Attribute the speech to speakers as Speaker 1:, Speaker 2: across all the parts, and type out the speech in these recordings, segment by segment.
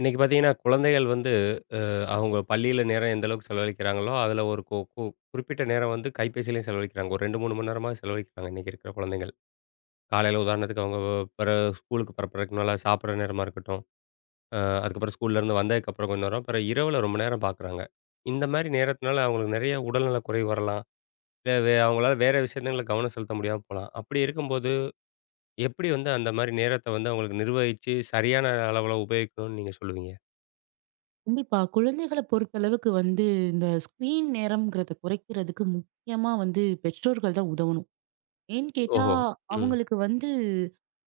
Speaker 1: இன்னைக்கு பார்த்தீங்கன்னா, குழந்தைகள் வந்து அவங்க பள்ளியில நேரம் எந்த அளவுக்கு செலவழிக்கிறாங்களோ, அதில ஒரு கு கு குறிப்பிட்ட நேரம் வந்து கைபேசியிலயும் செலவழிக்கிறாங்க. ஒரு 2, 3 மணி நேரமா செலவழிக்கிறாங்க இன்னைக்கு இருக்கிற குழந்தைகள். காலையில உதாரணத்துக்கு அவங்க பிற ஸ்கூலுக்கு பரப்புறதுக்கு முன்னால சாப்பிடுற நேரமா இருக்கட்டும், அதுக்கப்புறம் ஸ்கூல்லேருந்து வந்ததுக்கப்புறம் கொஞ்ச நேரம், அப்புறம் இரவுல ரொம்ப நேரம் பார்க்குறாங்க. இந்த மாரி நேரத்தினால அவங்களுக்கு நிறைய உடல்நல குறைவு வரலாம். இல்ல அவங்களால வேற விஷயங்கள்ல கவனம் செலுத்த முடியாம போலாம். அப்படி இருக்கும்போது, எப்படி வந்து அந்த மாரி நேரத்த வந்து அவங்களுக்கு நிர்வகிச்சு, சரியான அளவுல உபயோகிக்கணும்னு நீங்க சொல்லுவீங்க?
Speaker 2: கண்டிப்பா. குழந்தைகள பொறுத்தளவுக்கு வந்து இந்த ஸ்க்ரீன் நேரம்ங்கிறத குறைக்கிறதுக்கு முக்கியமா வந்து பெற்றோர்கள் தான் உதவணும். ஏன்னு கேட்டா,
Speaker 1: ஓஹோ! ம்.
Speaker 2: அவங்களுக்கு வந்து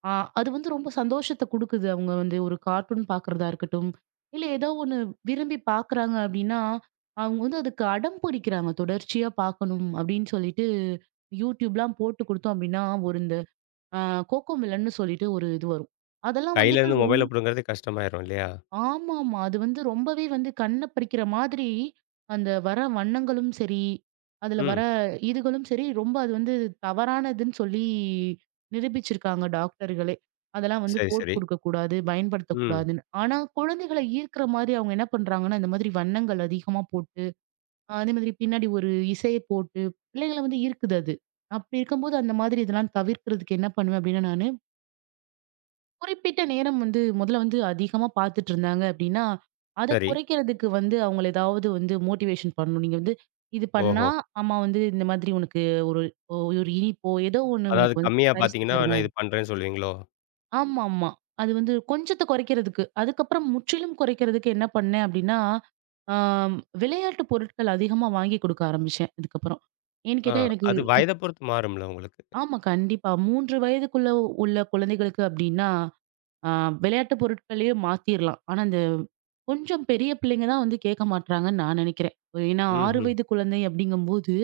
Speaker 2: அ அது வந்து ரொம்ப சந்தோஷத்த குடுக்குது. அவங்க வந்து ஒரு கார்ட்டூன் பார்க்குறதா இருக்கட்டும், இல்ல ஏதோ ஒண்ணு விரும்பி பார்க்குறாங்க அப்படின்னா, அவங்க வந்து அதுக்கு அடம் பிடிக்கிறாங்க. தொடர்ச்சியா பார்க்கணும் அப்படின்னு சொல்லிட்டு YouTubeலாம் போட்டு குடுத்தோம் அப்படின்னா, ஒரு இந்த அ கோகோ மெலன்னு சொல்லிட்டு ஒரு இது வரும். அதெல்லாம் வந்துட்டு
Speaker 1: கையிலேருந்து மொபைல புடுங்குறதே கஷ்டமாயிரும் இல்லையா?
Speaker 2: ஆமாமா. அது வந்து ரொம்பவே வந்து கண்ண பறிக்கிற மாதிரி, அந்த வர வண்ணங்களும் சரி, அதுல வர
Speaker 1: ம்.
Speaker 2: இதுகளும் சரி, ரொம்ப அது வந்து தவறானதுன்னு சொல்லி நிரூபிச்சிருக்காங்க டாக்டர்களே. அதெல்லாம் வந்து
Speaker 1: சரி,
Speaker 2: போட்டு
Speaker 1: சரி.
Speaker 2: குடுக்கக்கூடாது,
Speaker 1: ம்.
Speaker 2: பயன்படுத்தக்கூடாதுன்னு. ஆனா, குழந்தைகள ஈர்க்கிற மாதிரி அவங்க என்ன பண்றாங்கன்னா, இந்த மாதிரி வண்ணங்கள் அதிகமா போட்டு, அதே மாதிரி பின்னாடி ஒரு இசைய போட்டு, பிள்ளைகள வந்து ஈர்க்குது அது. அப்படி இருக்கும்போது, அந்த மாதிரி இதெல்லாம் தவிர்க்கிறதுக்கு என்ன பண்ணுவேன் அப்படின்னா நானு, குறிப்பிட்ட நேரம் வந்து முதல்ல வந்து அதிகமா பார்த்துட்டு இருந்தாங்க அப்படின்னா, அத
Speaker 1: சரி.
Speaker 2: குறைக்கிறதுக்கு வந்து அவங்கள ஏதாவது வந்து மோட்டிவேஷன் பண்ணணும். நீங்க வந்து இது பண்ணா,
Speaker 1: ஓஹோ!
Speaker 2: அம்மா வந்து இந்த மாதிரி உனக்கு ஒரு ஒரு இனிப்போ, ஏதோ ஒண்ணு
Speaker 1: அதாவது
Speaker 2: உனக்கு வந்து
Speaker 1: கம்மியா
Speaker 2: பரிசு
Speaker 1: பார்த்தீங்கன்னா, நான்
Speaker 2: தருவேன்.
Speaker 1: இது பண்றேன்னு சொல்லுவீங்களோ?
Speaker 2: ஆமாமா. அது வந்து கொஞ்சத்த குறைக்கிறதுக்கு. அதுக்கப்புறம் முற்றிலும் குறைக்கிறதுக்கு என்ன பண்ணேன் அப்படின்னா, ஆ விளையாட்டு பொருட்கள் அதிகமா வாங்கி கொடுக்க ஆரம்பிச்சேன் இதுக்கப்புறம். ஏன்னு
Speaker 1: ஆ
Speaker 2: கேட்டா எனக்கு
Speaker 1: அது
Speaker 2: இ
Speaker 1: வயத பொறுத்து மாறும்ல உங்களுக்கு.
Speaker 2: ஆமா கண்டிப்பா. 3 வயதுக்குள்ள உள்ள குழந்தைகளுக்கு அப்படின்னா ஆ விளையாட்டு பொருட்களையே மாத்திரலாம். ஆனா, அந்த கொஞ்சம் பெரிய பிள்ளைங்க தான் வந்து கேட்க மாட்றாங்கன்னு நான் நினைக்கிறேன். ஏன்னா 6
Speaker 1: ம்ஹ்ம்.
Speaker 2: வயது குழந்தை அப்படிங்கும்போது,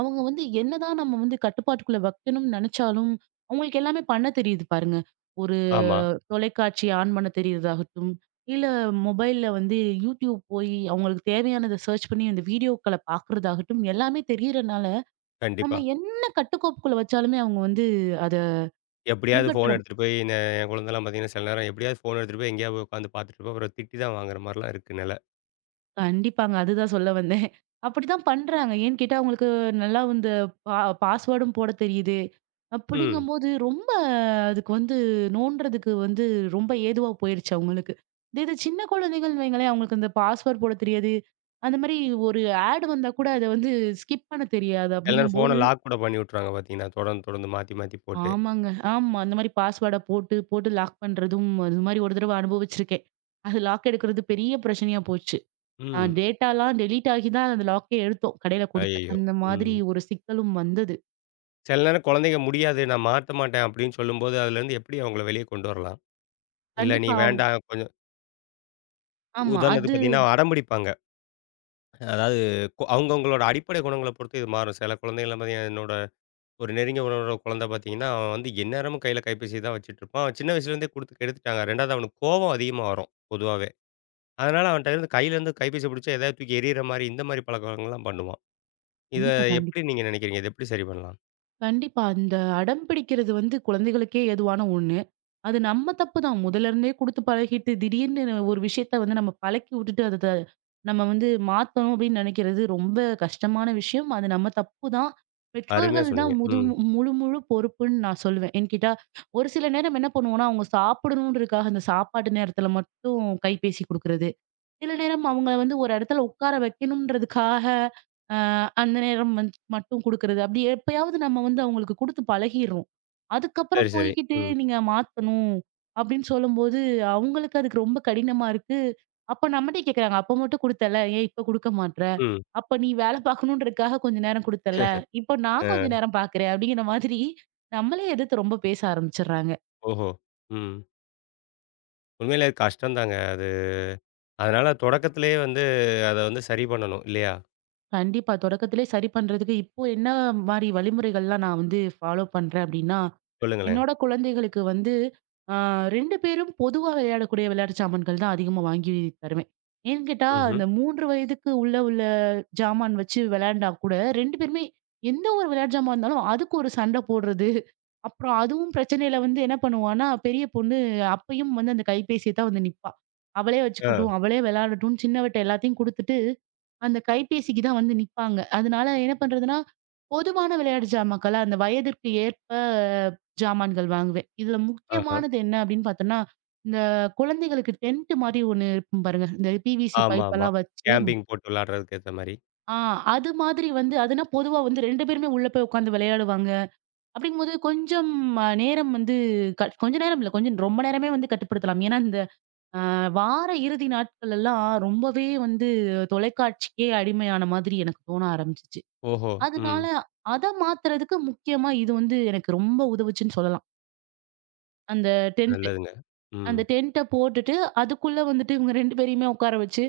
Speaker 2: அவங்க வந்து என்னதான் நம்ம வந்து கட்டுப்பாட்டுக்குள்ள வைக்கணும்னு நினைச்சாலும், அவங்களுக்கு எல்லாமே பண்ண தெரியுது பாருங்க. ஒரு
Speaker 1: ஆமா.
Speaker 2: தொலைக்காட்சி ஆன் பண்ண தெரியறதாகட்டும், இல்ல மொபைல்ல வந்து YouTube போய் அவங்களுக்கு தேவையானத சர்ச் பண்ணி அந்த வீடியோக்கள பார்க்கறதாகட்டும், எல்லாமே தெரியறனால,
Speaker 1: கண்டிப்பா.
Speaker 2: நம்ம என்ன கட்டுக்கோப்புக்குள்ள வச்சாலுமே அவங்க வந்து அத
Speaker 1: எப்படியாவது
Speaker 2: பின்பற்ற
Speaker 1: ஃபோன் எடுத்துட்டு போய் என் குழந்தைலாம் பார்த்தீங்கன்னா, சில நேரம் எப்படியாவது ஃபோன் எடுத்துட்டு போய் எங்கேயாவது போய் உட்காந்து பார்த்துட்டு இருக்கும். அப்புறம் திட்டி தான் வாங்குற மாரிலாம் இருக்கு நெல.
Speaker 2: கண்டிப்பாங்க. அதுதான் சொல்ல வந்தேன். அப்படிதான் பண்றாங்க. ஏன்னு கேட்டா, அவங்களுக்கு நல்லா வந்து பா பாஸ்வேர்டும் போட தெரியுது.
Speaker 1: ம்.
Speaker 2: அப்படிங்கும்போது ரொம்ப அதுக்கு வந்து நோன்றதுக்கு வந்து ரொம்ப ஏதுவா போயிருச்சு அவங்களுக்கு. இதே இது சின்ன குழந்தைகள்னு வைங்களேன், அவங்களுக்கு அந்த பாஸ்வேர்ட் போட தெரியாது. அந்த மாரி ஒரு ஆட் வந்தா கூட அத வந்து ஸ்கிப் பண்ண தெரியாது.
Speaker 1: சில நேரம்
Speaker 2: அப்படிங்கும்போது
Speaker 1: ஃபோன லாக் கூட பண்ணி விட்டுருவாங்க பார்த்தீங்கன்னா, தொடர்ந்து, தொடர்ந்து மாத்தி, மாத்தி போட்டு.
Speaker 2: ஆமாங்க. ஆமா. அந்த மாரி பாஸ்வேர்ட போட்டு, போட்டு லாக் பண்றதும் அது மாரி ஒரு தடவ அனுபவிச்சிருக்கேன். அது லாக் எடுக்கிறது பெரிய பிரச்சனையா போச்சு.
Speaker 1: ம்.
Speaker 2: டேட்டாலாம் டெலீட் ஆகி தான் அந்த லாக்கே எடுத்தோம். கடையில குடுத்து.
Speaker 1: ஐயய்யோ!
Speaker 2: அந்த
Speaker 1: ம்.
Speaker 2: மாதிரி ஒரு சிக்கலும் வந்தது.
Speaker 1: சில நேரம் குழந்தைங்க முடியாது, நான் மாத்த மாட்டேன் அப்படின்னு சொல்லும்போது, அதுலேருந்து எப்படி அவங்கள வெளிய கொண்டு வரலாம்? இல்ல நீ
Speaker 2: கண்டிப்பா.
Speaker 1: வேண்டாம் கொஞ்சம்
Speaker 2: ஆமா.
Speaker 1: உதாரணத்துக்கு
Speaker 2: அது
Speaker 1: பார்த்தீங்கன்னா, அடம் பிடிப்பாங்க. அதாவது அவங்கவங்களோட அடிப்படை குணங்கள பொறுத்து இது மாறும். சில குழந்தைகள்லாம் பார்த்தீங்கன்னா, என்னோட ஒரு நெருங்கிய உறவோட குழந்தை பார்த்தீங்கன்னா, அவன் வந்து எந்நேரமும் கையில கைபேசி தான் வச்சுட்டு இருப்பான். அவன் சின்ன வயசுலேருந்தே குடுத்து கெடுத்துட்டாங்க. 2வது அவனுக்கு கோவம் அதிகமா வரும் பொதுவாவே. அதனால அவன்ட்ட இருந்து கையிலேருந்து கைபேசிய பிடிச்சு எதாவது தூக்கி எறியிற மாரி, இந்த மாரி பழக்கவழக்கங்கள்லாம் பண்ணுவான். இத
Speaker 2: கண்டிப்பா,
Speaker 1: எப்படி
Speaker 2: கண்டிப்பா.
Speaker 1: நீங்க நினைக்கிறீங்க? இத எப்படி சரி பண்ணலாம்?
Speaker 2: கண்டிப்பா. அந்த அடம் பிடிக்கிறது வந்து குழந்தைகளுக்கே ஏதுவான ஒண்ணு. அது நம்ம தப்பு தான். முதல்ல இருந்தே குடுத்து பழகிட்டு, திடீர்னு ஒரு விஷயத்த வந்து நம்ம பழக்கி விட்டுட்டு, அத நம்ம வந்து மாத்தணும் அப்படின்னு நெனைக்கிறது ரொம்ப கஷ்டமான விஷயம். அது நம்ம தப்பு தான்.
Speaker 1: அருமையா
Speaker 2: பெற்றோர்கள் தான்
Speaker 1: சொன்னீங்க. ம்.
Speaker 2: முழு முழு பொறுப்புன்னு நான் சொல்லுவேன். ஏன்னு கேட்டா, ஒரு சில நேரம் என்ன பண்ணுவோம்னா, அவங்க சாப்பிடணுன்றதுக்காக அந்த சாப்பாட்டு நேரத்தில மட்டும் கைபேசி குடுக்குறது. சில நேரம் அவங்கள வந்து ஒரு இடத்துல உட்கார வைக்கணும்ன்றதுக்காக, அ அந்த நேரம் வந்து மட்டும் குடுக்குறது. அப்படி எப்பயாவது நம்ம வந்து அவங்களுக்கு குடுத்து பழகிர்றோம். அதுக்கப்புறம்
Speaker 1: சரி, சரி.
Speaker 2: போய்க்கிட்டு
Speaker 1: ம்,
Speaker 2: நீங்க மாத்தணும் அப்படின்னு சொல்லும்போது, அவங்களுக்கு அதுக்கு ரொம்ப கடினமா இருக்கு. அப்ப நம்மட்டயே கேட்கறாங்க. "அப்ப மட்டும் குடுத்தல்ல, ஏன் இப்ப குடுக்க மாட்ற?
Speaker 1: ம்.
Speaker 2: அப்ப நீ வேலை பார்க்கணுன்றதுக்காக கொஞ்ச நேரம் குடுத்தல்ல, இப்ப நான் கொஞ்ச
Speaker 1: அ
Speaker 2: நேரம் பார்க்கிறேன்." அப்படிங்கிற மாதிரி நம்மளே எதிர்த்து ரொம்ப பேச ஆரம்பிச்சுடுறாங்க.
Speaker 1: ஓஹோ! ம். உண்மையிலே அது கஷ்டம் தாங்க அது. அதனால தொடக்கத்திலேயே வந்து அத வந்து சரி பண்ணணும் இல்லையா?
Speaker 2: கண்டிப்பா. தொடக்கத்திலே சரி பண்றதுக்கு இப்போ என்ன மாரி வழிமுறைகள்லாம் நான் வந்து ஃபாலோ பண்றேன் அப்டின்னா,
Speaker 1: சொல்லுங்களேன்.
Speaker 2: என்னோட குழந்தைகளுக்கு வந்து ஆ 2 பேரும் பொதுவா விளையாடக்கூடிய விளையாட்டு சாமான்கள் தான் அதிகமா வாங்கி தருவேன். ஏன்னு கேட்டா,
Speaker 1: ம்ஹ்ம்.
Speaker 2: அந்த 3 வயதுக்கு உள்ள உள்ள ஜாமான் வச்சு விளையாண்டா கூட 2 பேருமே எந்த ஒரு விளையாட்டு ஜாமான் இருந்தாலும் அதுக்கு ஒரு சண்டை போடுறது. அப்புறம் அதுவும் பிரச்சனையில வந்து என்ன பண்ணுவான்னா, பெரிய பொண்ணு அப்பயும் வந்து அந்த கைபேசிய தான் வந்து நிப்பா. அவளே
Speaker 1: ஆ.
Speaker 2: வச்சுக்கட்டும், அவளே விளையாடட்டும்னு சின்னவட்ட எல்லாத்தையும் குடுத்துட்டு, அந்த கைபேசிக்கு தான் வந்து நிப்பாங்க. அதனால என்ன பண்றதுன்னா, பொதுவான விளையாட்டு ஜாமாக்கள அந்த வயதிற்கு ஏற்ப ஜாமான்கள் வாங்குவேன். இதுல
Speaker 1: ஆஹா.
Speaker 2: முக்கியமானது என்ன அப்படின்னு பார்த்தோம்னா, இந்த குழந்தைகளுக்கு டென்ட் மாரி ஒண்ணு இருக்கும் பாருங்க. இந்த பிவிசி பைப்
Speaker 1: ஆமாமா.
Speaker 2: எல்லாம் வச்சு
Speaker 1: கேம்பிங் போட்டு விளையாடுறதுக்கு ஏத்த மாரி.
Speaker 2: ஆ அது மாதிரி வந்து அதுனா பொதுவா வந்து 2 பேருமே உள்ள போய் உட்காந்து விளையாடுவாங்க. அப்படிங்கும்போது கொஞ்சம் அ நேரம் வந்து க கொஞ்ச நேரம் இல்ல. கொஞ்சம் ரொம்ப நேரமே வந்து கட்டுப்படுத்தலாம். ஏன்னா, இந்த அ வார இறுதி நாட்கள் எல்லாம் ரொம்பவே வந்து தொலைக்காட்சிக்கே அடிமையான மாதிரி எனக்கு தோண ஆரம்பிச்சுச்சு.
Speaker 1: ஓஹோ! ம்.
Speaker 2: அதனால அத மாத்துறதுக்கு முக்கியமா இது வந்து எனக்கு ரொம்ப உதவுச்சுன்னு சொல்லலாம். அந்த டென்ட்.
Speaker 1: நல்லதுங்க. ம்.
Speaker 2: அந்த டென்ட்ட போட்டுட்டு, அதுக்குள்ள வந்துட்டு இவங்க 2 பேரையுமே உட்கார வச்சு,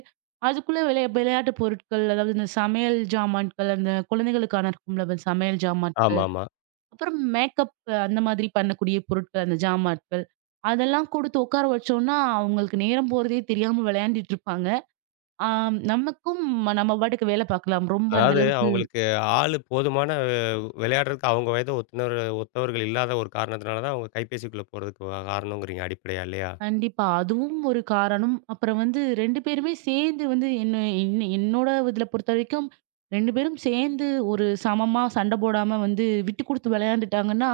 Speaker 2: அதுக்குள்ள விளையாட்டு பொருட்கள், அதாவது இந்த சமையல் ஜாமான்கள், அந்த குழந்தைகளுக்கான இருக்கும்ல அந்த சமையல் ஜாமான்கள்,
Speaker 1: ஆமாமா.
Speaker 2: அப்புறம் மேக்கப் அந்த மாதிரி பண்ணக்கூடிய பொருட்கள், அந்த ஜாமான்கள், அதெல்லாம் குடுத்து உட்கார வச்சோம்னா, அவங்களுக்கு நேரம் போறதே தெரியாம விளையாண்டுட்டு இருப்பாங்க. ஆ நமக்கும் நம்ம பாட்டுக்கு வேல பார்க்கலாம். ரொம்ப அந்த
Speaker 1: அதாவது
Speaker 2: அளவுக்கு
Speaker 1: அவங்களுக்கு ஆளு போதுமான விளையாடுறதுக்கு அவங்க வயது ஒத்துனர் ஒத்தவர்கள் இல்லாத ஒரு காரணத்தினால தான் அவங்க கைபேசிக்குள்ள போறதுக்கு காரணங்கிறீங்க அடிப்படையா இல்லையா?
Speaker 2: கண்டிப்பா. அதுவும் ஒரு காரணம். அப்புறம் வந்து 2 பேருமே சேர்ந்து வந்து என்ன என்ன என்னோட இதுல பொறுத்தவரைக்கும் 2 பேரும் சேர்ந்து ஒரு சமமா சண்டை போடாம வந்து விட்டுக் குடுத்து விளையாண்டுட்டாங்கன்னா,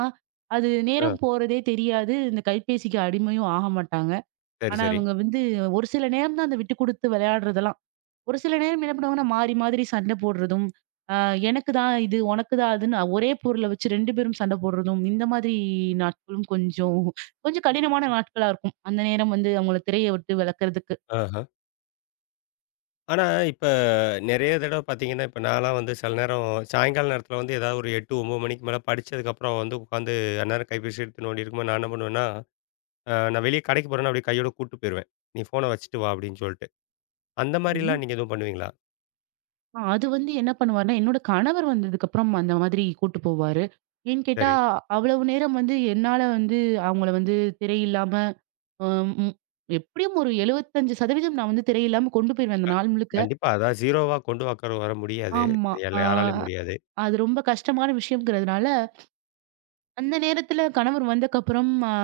Speaker 2: அது
Speaker 1: ஆ.
Speaker 2: நேரம் போறதே தெரியாது. இந்த கைபேசிக்கு அடிமையும் ஆக மாட்டாங்க.
Speaker 1: சரி,
Speaker 2: ஆனா,
Speaker 1: சரி.
Speaker 2: அவங்க வந்து ஒரு சில நேரம் தான் அந்த விட்டுக் குடுத்து விளையாடுறதெல்லாம். ஒரு சில நேரம் என்ன பண்ணுவாங்கன்னா, மாறி மாதிரி சண்டை போடுறதும், அ எனக்கு தான் இது, உனக்கு தான் அதுன்னு ஒரே பொருள வச்சு 2 பேரும் சண்டை போடுறதும், இந்த மாதிரி நாட்களும் கொஞ்சம் கொஞ்சம் கடினமான நாட்களா இருக்கும். அந்த நேரம் வந்து அவங்கள திரைய விட்டு விலக்கறதுக்கு.
Speaker 1: ஆஹா. ஆனா இப்ப நெறைய தடவ பார்த்தீங்கன்னா, இப்ப நான்லாம் வந்து சில நேரம் சாயங்கால நேரத்தில வந்து ஏதாவது ஒரு 8, 9 மணிக்கு மேல படிச்சதுக்கப்புறம் வந்து உட்காந்து அந்நேரம் கைபேசி எடுத்து நோண்டியிருக்கும்போது நான் என்ன பண்ணுவேன்னா நான் வெளிய கடைக்கு போறேன்னா, அப்படியே கையோட கூட்டு போயிருவேன். "நீ ஃபோன வச்சுட்டு வா" அப்படின்னு சொல்ட்டு. அந்த மாரிலாம்
Speaker 2: ம்.
Speaker 1: நீங்க எதுவும் பண்ணுவீங்களா?
Speaker 2: அது வந்து என்ன பண்ணுவாருன்னா, என்னோட கணவர் வந்ததுக்கப்புறம் அந்த மாதிரி கூட்டு போவாரு. ஏன்னு கேட்டா,
Speaker 1: சரி.
Speaker 2: அவ்வளவு நேரம் வந்து என்னால வந்து அவங்கள வந்து திரையில்லாம அ ம் எப்படியும் ஒரு 75% நான் வந்து திரையில்லாம கொண்டு போயிருவேன் அந்த நாள் முழுக்க.
Speaker 1: கண்டிப்பா. அதான் 0வா கொண்டு வாக்கற வர முடியாது.
Speaker 2: ஆமா.
Speaker 1: எல்லா
Speaker 2: ஆ.
Speaker 1: யாராலயும் முடியாது.
Speaker 2: அது ரொம்ப கஷ்டமான விஷயம்ங்கிறதுனால, அந்த நேரத்துல கணவர் வந்தக்கப்புறம் அ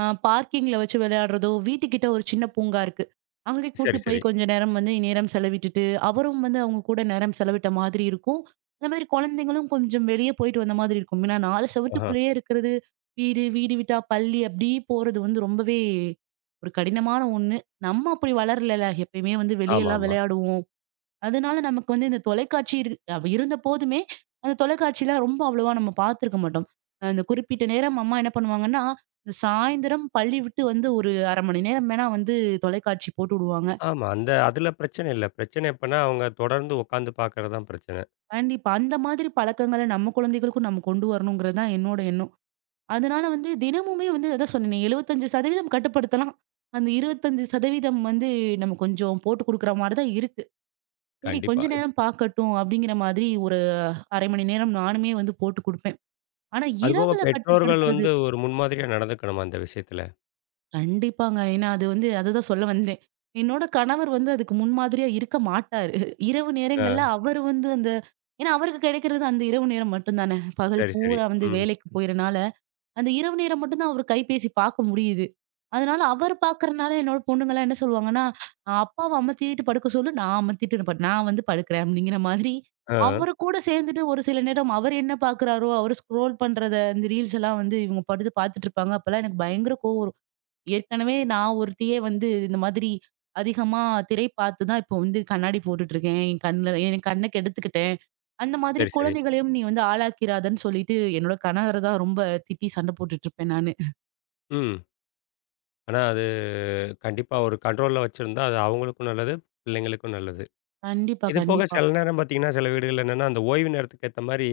Speaker 2: அ பார்க்கிங்ல வச்சு விளையாடுறதோ, வீட்டுக்கிட்ட ஒரு சின்ன பூங்கா இருக்கு. அங்கே கூட்டு
Speaker 1: சரி,
Speaker 2: போய்
Speaker 1: சரி.
Speaker 2: கொஞ்ச நேரம் வந்து நேரம் செலவிட்டுட்டு, அவரும் வந்து அவங்க கூட நேரம் செலவிட்ட மாதிரி இருக்கும். அந்த மாதிரி குழந்தைங்களும் கொஞ்சம் வெளிய போயிட்டு வந்த மாதிரி இருக்கும். ஏன்னா 4
Speaker 1: ஆஹா.
Speaker 2: செவுத்துக்குள்ளேயே இருக்கிறது, வீடு விட்டா பள்ளி அப்படி போறது வந்து ரொம்பவே ஒரு கடினமான ஒண்ணு. நம்ம அப்படி வளரலல. எப்பயுமே வந்து
Speaker 1: ஆமாமா.
Speaker 2: வெளியலாம்
Speaker 1: ஆமா.
Speaker 2: விளையாடுவோம். அதனால நமக்கு வந்து இந்த தொலைக்காட்சி அப்ப இருந்த போதுமே, அந்த தொலைக்காட்சியில ரொம்ப அவ்வளவா நம்ம பார்த்துருக்க மாட்டோம். அந்த குறிப்பிட்ட நேரம் அம்மா என்ன பண்ணுவாங்கன்னா, இந்த சாயந்தரம் பள்ளி விட்டு வந்து ஒரு 1/2 மணி நேரம் வேணா வந்து தொலைக்காட்சி போட்டு விடுவாங்க.
Speaker 1: ஆமா அந்த அதுல பிரச்சனை இல்ல. பிரச்சனை எப்பன்னா, அவங்க தொடர்ந்து உட்காந்து பார்க்கறது தான் பிரச்சனை.
Speaker 2: கண்டிப்பா அந்த மாதிரி பழக்கங்கள நம்ம குழந்தைகளுக்கும் நம்ம கொண்டு வரணுங்கிறது தான் என்னோட எண்ணம். அதனால வந்து தினமுமே வந்து அதான் சொன்னேனே 75% கட்டுப்படுத்தலாம். அந்த 25% வந்து நம்ம கொஞ்சம் போட்டு குடுக்குற மாரி தான் இருக்கு. சரி கொஞ்ச
Speaker 1: கண்டிப்பா.
Speaker 2: நேரம் பார்க்கட்டும் அப்படிங்கிற மாதிரி ஒரு 1/2 மணி நேரம் நானுமே வந்து போட்டு குடுப்பேன். ஆனா
Speaker 1: அதுபோக
Speaker 2: இரவுல
Speaker 1: பெற்றோர்கள்
Speaker 2: கட்டுப்படுத்துறது
Speaker 1: வந்து ஒரு முன்மாதிரியா நடந்துக்கணுமா அந்த விஷயத்துல?
Speaker 2: கண்டிப்பாங்க. ஏன்னா அது வந்து அததான் சொல்ல வந்தேன். என்னோட கணவர் வந்து அதுக்கு முன்மாதிரியா இருக்க மாட்டாரு. இரவு
Speaker 1: ஆ.
Speaker 2: நேரங்கள்ல அவரு வந்து அந்த ஏன்னா அவருக்கு கிடைக்கிறது அந்த இரவு நேரம் மட்டும் தானே. பகல்
Speaker 1: சரி, சரி.
Speaker 2: பூரா வந்து
Speaker 1: ம்.
Speaker 2: வேலைக்கு போயிறனால அந்த இரவு நேரம் மட்டும் தான் அவரு கைபேசி பார்க்க முடியுது. அதனால அவர் பார்க்கறனால என்னோட பொண்ணுங்கலாம் என்ன சொல்லுவாங்கன்னா, "அப்பாவ அமத்திட்டு படுக்க சொல்லு, நான் அமத்திட்டு நான் வந்து படுக்கிறேன்." அப்படிங்கிற மாதிரி
Speaker 1: ஆ.
Speaker 2: அவரு கூட சேர்ந்துட்டு ஒரு சில நேரம் அவர் என்ன பார்க்குறாரோ, அவரு ஸ்க்ரோல் பண்றத இந்த ரீல்ஸ் எல்லாம் வந்து இவங்க படுத்து பார்த்துட்டு இருப்பாங்க. அப்பலாம் எனக்கு பயங்கர கோவம் வரும். ஏற்கனவே நான் ஒருத்தியே வந்து இந்த மாதிரி அதிகமா திரை பார்த்து தான் இப்போ வந்து கண்ணாடி போட்டுட்டு இருக்கேன். என் கண்ண கெடுத்துக்கிட்டேன். அந்த மாதிரி
Speaker 1: சரி, சரி.
Speaker 2: குழந்தைகளையும் நீ வந்து ஆளாக்கிறாதன்னு சொல்லிட்டு என்னோட கணவர தான் ரொம்ப திட்டி சண்டை போட்டுட்டு இருப்பேன் நானு.
Speaker 1: ம். ஆனா அது கண்டிப்பா ஒரு கண்ட்ரோல்ல வச்சிருந்தா, அது அவங்களுக்கும் நல்லது, பிள்ளைங்களுக்கும் நல்லது.
Speaker 2: கண்டிப்பா,
Speaker 1: இது போக
Speaker 2: கண்டிப்பா.
Speaker 1: சில நேரம் பார்த்தீங்கன்னா, சில வீடுகள்ல என்னன்னா, அந்த ஓய்வு நேரத்துக்கு ஏத்த மாரி,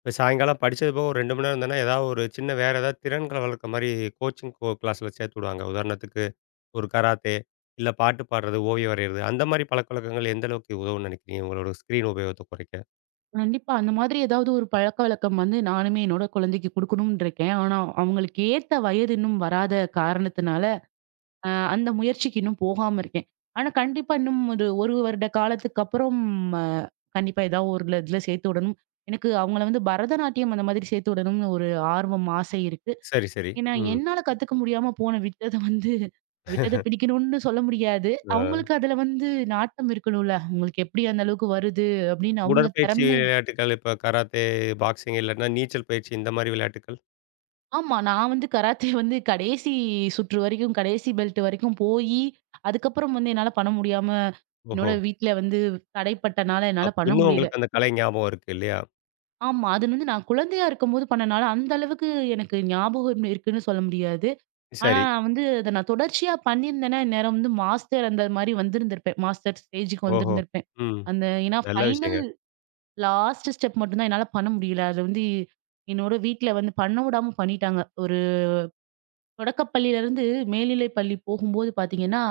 Speaker 1: இப்ப சாயங்காலம் படிச்சது போக ஒரு 2 மணி நேரம் இருந்தோம்னா, ஏதாவது ஒரு சின்ன வேற ஏதாவது திறன்கள வளர்க்க மாரி கோச்சிங் கிளாஸ்ல சேர்த்து விடுவாங்க. உதாரணத்துக்கு ஒரு கராத்தே, இல்ல பாட்டு பாடுறது, ஓவியம் வரையிறது. அந்த மாரி பழக்கவழக்கங்கள் எந்த அளவுக்கு உதவும்னு நினைக்கிறீங்க? உங்களோட ஸ்க்ரீன் உபயோகத்த குறைக்க?
Speaker 2: கண்டிப்பா. அந்த மாதிரி ஏதாவது ஒரு பழக்கவழக்கம் வந்து நானுமே என்னோட குழந்தைக்கு குடுக்கணும்னு இருக்கேன். ஆனா அவங்களுக்கு ஏத்த வயது இன்னும் வராத காரணத்தினால, அ அந்த முயற்சிக்கு இன்னும் போகாம இருக்கேன். ஆனா கண்டிப்பா இன்னும் ஒரு 1 வருட காலத்துக்கு அப்புறம் அ கண்டிப்பா ஏதாவது ஒரு இதுல சேர்த்து விடணும். எனக்கு அவங்கள வந்து பரதநாட்டியம் அந்த மாதிரி சேர்த்து விடணும்னு ஒரு ஆர்வம், ஆசை இருக்கு.
Speaker 1: சரி, சரி.
Speaker 2: ஏன்னா,
Speaker 1: ம்.
Speaker 2: என்னால கத்துக்க முடியாம போன விட்டத பிடிக்கணும்னு சொல்ல முடியாது.
Speaker 1: அ
Speaker 2: அவங்களுக்கு அதுல வந்து நாட்டம் இருக்கணும்ல. அவங்களுக்கு எப்படி அந்த அளவுக்கு வருது அப்படின்னு அவங்க
Speaker 1: உடற்பயிற்சி
Speaker 2: திறமை
Speaker 1: விளையாட்டுகள் இப்ப கராத்தே, பாக்ஸிங் இல்லாட்டினா நீச்சல் பயிற்சி இந்த மாரி விளையாட்டுக்கள்?
Speaker 2: ஆமா. நான் வந்து கராத்தே வந்து கடைசி சுற்று வரைக்கும், கடைசி பெல்ட் வரைக்கும் போயி, அதுக்கப்புறம் வந்து என்னால பண்ண முடியாம,
Speaker 1: ஓஹோ!
Speaker 2: என்னோட வீட்ல வந்து தடைப்பட்டனால என்னால பண்ண
Speaker 1: இன்னும்
Speaker 2: முடியல.
Speaker 1: உங்களுக்கு அந்த கலை ஞாபகம் இருக்கு இல்லையா?
Speaker 2: ஆமா. அது வந்து நான் குழந்தையா இருக்கும்போது பண்ணனால, அந்த அளவுக்கு எனக்கு ஞாபகம் இருக்குன்னு சொல்ல முடியாது. ஆனா,
Speaker 1: சரி.
Speaker 2: நான் வந்து அத நான் தொடர்ச்சியா பண்ணியிருந்தேன்னா, இந்நேரம் வந்து மாஸ்டர் அந்த மாரி வந்திருந்திருப்பேன். மாஸ்டர் ஸ்டேஜுக்கு
Speaker 1: ஓஹோ!
Speaker 2: வந்திருந்திருப்பேன்.
Speaker 1: ம்.
Speaker 2: அந்த ஏன்னா
Speaker 1: நல்ல
Speaker 2: ஃபைனல்
Speaker 1: விஷயங்க.
Speaker 2: லாஸ்ட் ஸ்டெப் மட்டும் தான் என்னால பண்ண முடியல. அது வந்து என்னோட வீட்ல வந்து பண்ண விடாம பண்ணிட்டாங்க. ஒரு தொடக்கப்பள்ளியிலருந்து மேல்நிலை பள்ளி போகும்போது பார்த்தீங்கன்னா,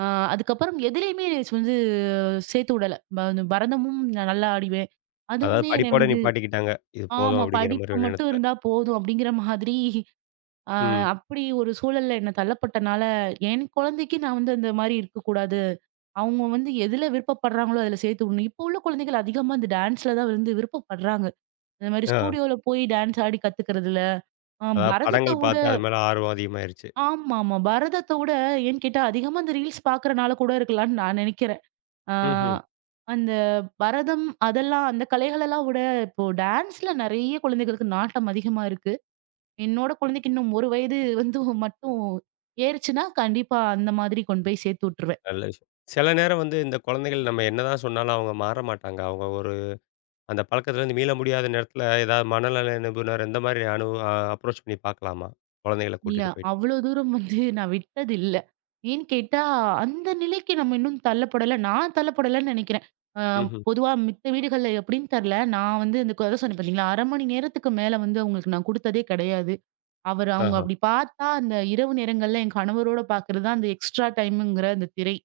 Speaker 2: அ அதுக்கப்புறம் எதுலயுமே என்னைய வந்து சேர்த்து விடல. இந்த பரதமும் நான் நல்லா ஆடிவேன்.
Speaker 1: அதாவது
Speaker 2: அதுவுமே என்னை
Speaker 1: படிப்போட
Speaker 2: வந்து
Speaker 1: நிப்பாட்டிக்கிட்டாங்க. இது போதும்
Speaker 2: ஆமா
Speaker 1: அப்படிங்கிற மாரி
Speaker 2: படிப்பு
Speaker 1: ஒரு
Speaker 2: மட்டும்
Speaker 1: எண்ணத்துல.
Speaker 2: இருந்தா போதும் அப்படிங்கிற மாதிரி ஆ
Speaker 1: ம்.
Speaker 2: அப்படி ஒரு சூழல்ல என்ன தள்ளப்பட்டனால, என் குழந்தைக்கு நான் வந்து அந்த மாரி இருக்கக்கூடாது. அவங்க வந்து எதுல விருப்பப்படுறாங்களோ அதுல சேர்த்து விடணும். இப்போ உள்ள குழந்தைகள் அதிகமா இந்த டான்ஸ்ல தான் வந்து விருப்பப்படுறாங்க. இந்த மாரி
Speaker 1: ஆ.
Speaker 2: ஸ்டூடியோல போய் டான்ஸ் ஆடி கத்துக்கிறதுல,
Speaker 1: அதாவது
Speaker 2: பரதத்த
Speaker 1: படங்கள்
Speaker 2: விட
Speaker 1: பார்த்து அது மேல ஆர்வம் அதிகமாயிருச்சு.
Speaker 2: ஆமாமா. பரதத்த விட ஏன்னு கேட்டா அதிகமா இந்த ரீல்ஸ் பார்க்கறனால கூட இருக்கலாம்னு நான் நெனைக்கிறேன். ஆ
Speaker 1: ம்ஹ்ம்.
Speaker 2: அந்த பரதம் அதெல்லாம் அந்த கலைகளெல்லாம் விட இப்போ டான்ஸ்ல நெறைய குழந்தைகளுக்கு நாட்டம் அதிகமா இருக்கு. என்னோட குழந்தைக்கு இன்னும் 1 வயது வந்து மட்டும் ஏறுச்சுன்னா, கண்டிப்பா அந்த மாதிரி கொண்டு போய் சேர்த்து விட்டுருவேன்.
Speaker 1: நல்ல விஷயம். சில நேரம் வந்து இந்த குழந்தைகள் நம்ம என்னதான் சொன்னாலும் அவங்க மாற மாட்டாங்க. அவங்க ஒரு அந்த பழக்கத்துலேருந்து மீள முடியாத நேரத்துல ஏதாவது மனநல நிபுணர் இந்த மாரி அனு அ அப்ரோச் பண்ணி பார்க்கலாமா? குழந்தைகள
Speaker 2: இல்ல,
Speaker 1: கூட்டிட்டு போயிட்டு.
Speaker 2: அவ்ளோ தூரம் வந்து நான் விட்டது இல்ல. ஏன்னு கேட்டா, அந்த நிலைக்கு நம்ம இன்னும் தள்ளப்படல. நான் தள்ளப்படலன்னு நெனைக்கிறேன். அ
Speaker 1: ம்ஹ்ம்.
Speaker 2: பொதுவா மித்த வீடுகள்ல எப்படின்னு தெர்ல. நான் வந்து அந்த கத சொன்னேன் பார்த்தீங்களா, 1/2 மணி நேரத்துக்கு மேல வந்து அவங்களுக்கு நான் குடுத்ததே கிடையாது. அவரு அவங்க
Speaker 1: ஆஹா.
Speaker 2: அப்படி பார்த்தா, அந்த இரவு நேரங்கள்ல என் கணவரோட பார்க்கிறது தான் அந்த எக்ஸ்ட்ரா டைம்ங்கிற அந்த திரை.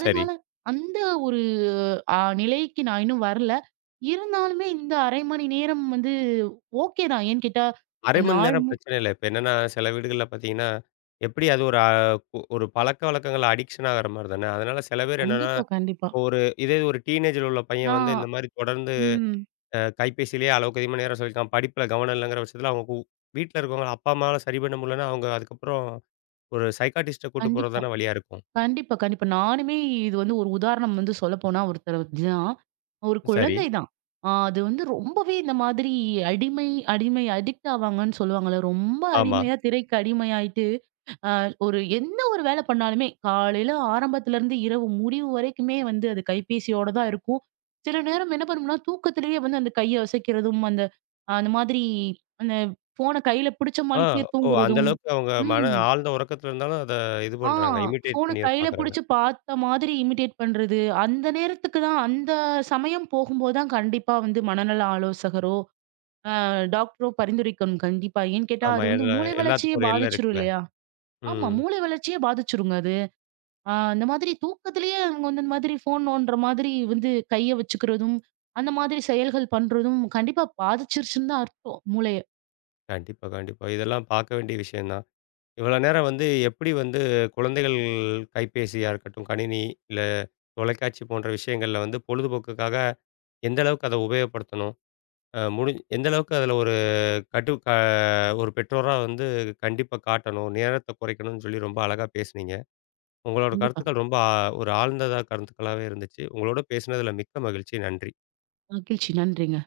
Speaker 1: சரி.
Speaker 2: அந்த ஒரு ஆ நிலைக்கு நான் இன்னும் வரல. இருந்தாலுமே இந்த 1/2 மணி நேரம் வந்து ஓகே தான். ஏன்னு கேட்டா,
Speaker 1: 1/2 மணி
Speaker 2: நாள்
Speaker 1: நேரம்
Speaker 2: மு
Speaker 1: பிரச்சனை இல்ல. இப்ப என்னன்னா சில வீடுகள்ல பார்த்தீங்கன்னா, எப்படி அது ஒரு பழக்கவழக்கங்கள் அடிக்ஷன் ஆகுற மாரி தானே. அதனால சில பேர் என்னன்னா
Speaker 2: கண்டிப்பா, கண்டிப்பா.
Speaker 1: ஒரு இதே இது ஒரு டீனேஜ்ல உள்ள பையன் வந்து
Speaker 2: நான்
Speaker 1: இந்த மாரி தொடர்ந்து
Speaker 2: ம்.
Speaker 1: கைபேசியிலேயே அளவுக்கு அதிகமா நேரம் செலவழிக்கிறான். படிப்புல கவனம் இல்லங்கிற பட்சத்தில அவங்க வீட்ல இருக்கவங்க அப்பா, அம்மாவால சரி பண்ண முடியலன்னா, அவங்க அதுக்கப்புறம் ஒரு சைக்காட்டிஸ்ட்ட கூட்டு போறது
Speaker 2: கண்டிப்பா.
Speaker 1: தானே வழியா இருக்கும்.
Speaker 2: கண்டிப்பா, கண்டிப்பா. நானுமே இது வந்து ஒரு உதாரணம் வந்து சொல்லப்போனா ஒருத்தர வச்சு தான். ஒரு
Speaker 1: சரி.
Speaker 2: குழந்தை தான். அது வந்து ரொம்பவே இந்த மாதிரி அடிமை அடிமை அடிக்ட் ஆவாங்கன்னு சொல்லுவாங்கல்ல. ரொம்ப
Speaker 1: ஆமா.
Speaker 2: அடிமையா திரைக்கு அடிமையாயிட்டு அ ஒரு எந்த ஒரு வேலை பண்ணாலுமே, காலையில ஆரம்பத்துலருந்து இரவு முடிவு வரைக்குமே வந்து அது கைபேசியோட தான் இருக்கும். சில நேரம் என்ன பண்ணும்னா, தூக்கத்திலேயே வந்து அந்த கைய அசைக்கிறதும், அந்த அந்த மாதிரி அந்த ஃபோன கையில பிடிச்ச
Speaker 1: ஆ.
Speaker 2: மாணிக்கே
Speaker 1: ஓ! அந்த
Speaker 2: தூங்குறதும்.
Speaker 1: அளவுக்கு அவங்க மன
Speaker 2: ம்.
Speaker 1: ஆழ்ந்த உறக்கத்துல இருந்தாலும் அத இது
Speaker 2: ஆ
Speaker 1: பண்றாங்க. இமிட்டேட்
Speaker 2: ஃபோன
Speaker 1: பண்ணி
Speaker 2: கையில
Speaker 1: பாக்குறாங்க.
Speaker 2: பிடிச்சு பார்த்த மாதிரி இமிட்டேட் பண்றது. அந்த நேரத்துக்கு தான் அந்த சமயம் போகும்போது தான் கண்டிப்பா வந்து மனநல ஆலோசகரோ, டாக்டரோ பரிந்துரைக்கணும் கண்டிப்பா. ஏன்னு கேட்டா,
Speaker 1: ஆமா.
Speaker 2: அது வந்து
Speaker 1: எல்லா
Speaker 2: மூளை வளர்ச்சியே
Speaker 1: எல்லாத்துக்கும் ஒரு எல்லை
Speaker 2: பாதிச்சுரும்
Speaker 1: இருக்குல்ல.
Speaker 2: இல்லையா? ஆமா.
Speaker 1: ம்.
Speaker 2: மூளை வளர்ச்சியே பாதிச்சுருங்க அது. அந்த மாதிரி தூக்கத்திலேயே அவங்க வந்து இந்த மாதிரி ஃபோன் நோண்டுற மாதிரி வந்து கைய வச்சுக்கிறதும், அந்த மாதிரி செயல்கள் பண்றதும் கண்டிப்பா பாதிச்சிருச்சுன்னு தான் அர்த்தம் மூளைய.
Speaker 1: கண்டிப்பா, கண்டிப்பா. இதெல்லாம் பார்க்க வேண்டிய விஷயம் தான். இவ்வளோ நேரம் வந்து எப்படி வந்து குழந்தைகள் கைபேசியா இருக்கட்டும், கணினி இல்ல தொலைக்காட்சி போன்ற விஷயங்கள்ல வந்து பொழுதுபோக்குக்காக எந்த அளவுக்கு அத உபயோகப்படுத்தணும்? அ முடி எந்த அளவுக்கு அதில ஒரு கட்டு க ஒரு பெற்றோரா வந்து கண்டிப்பா காட்டணும், நேரத்த குறைக்கணும்னு சொல்லி ரொம்ப அழகா பேசுனீங்க. உங்களோட
Speaker 2: கண்டிப்பா.
Speaker 1: கருத்துக்கள் ரொம்ப ஒரு ஆழ்ந்ததா கருத்துக்களாவே இருந்துச்சு. உங்களோட பேசினதில மிக்க மகிழ்ச்சி. நன்றி.
Speaker 2: மகிழ்ச்சி. நன்றிங்க.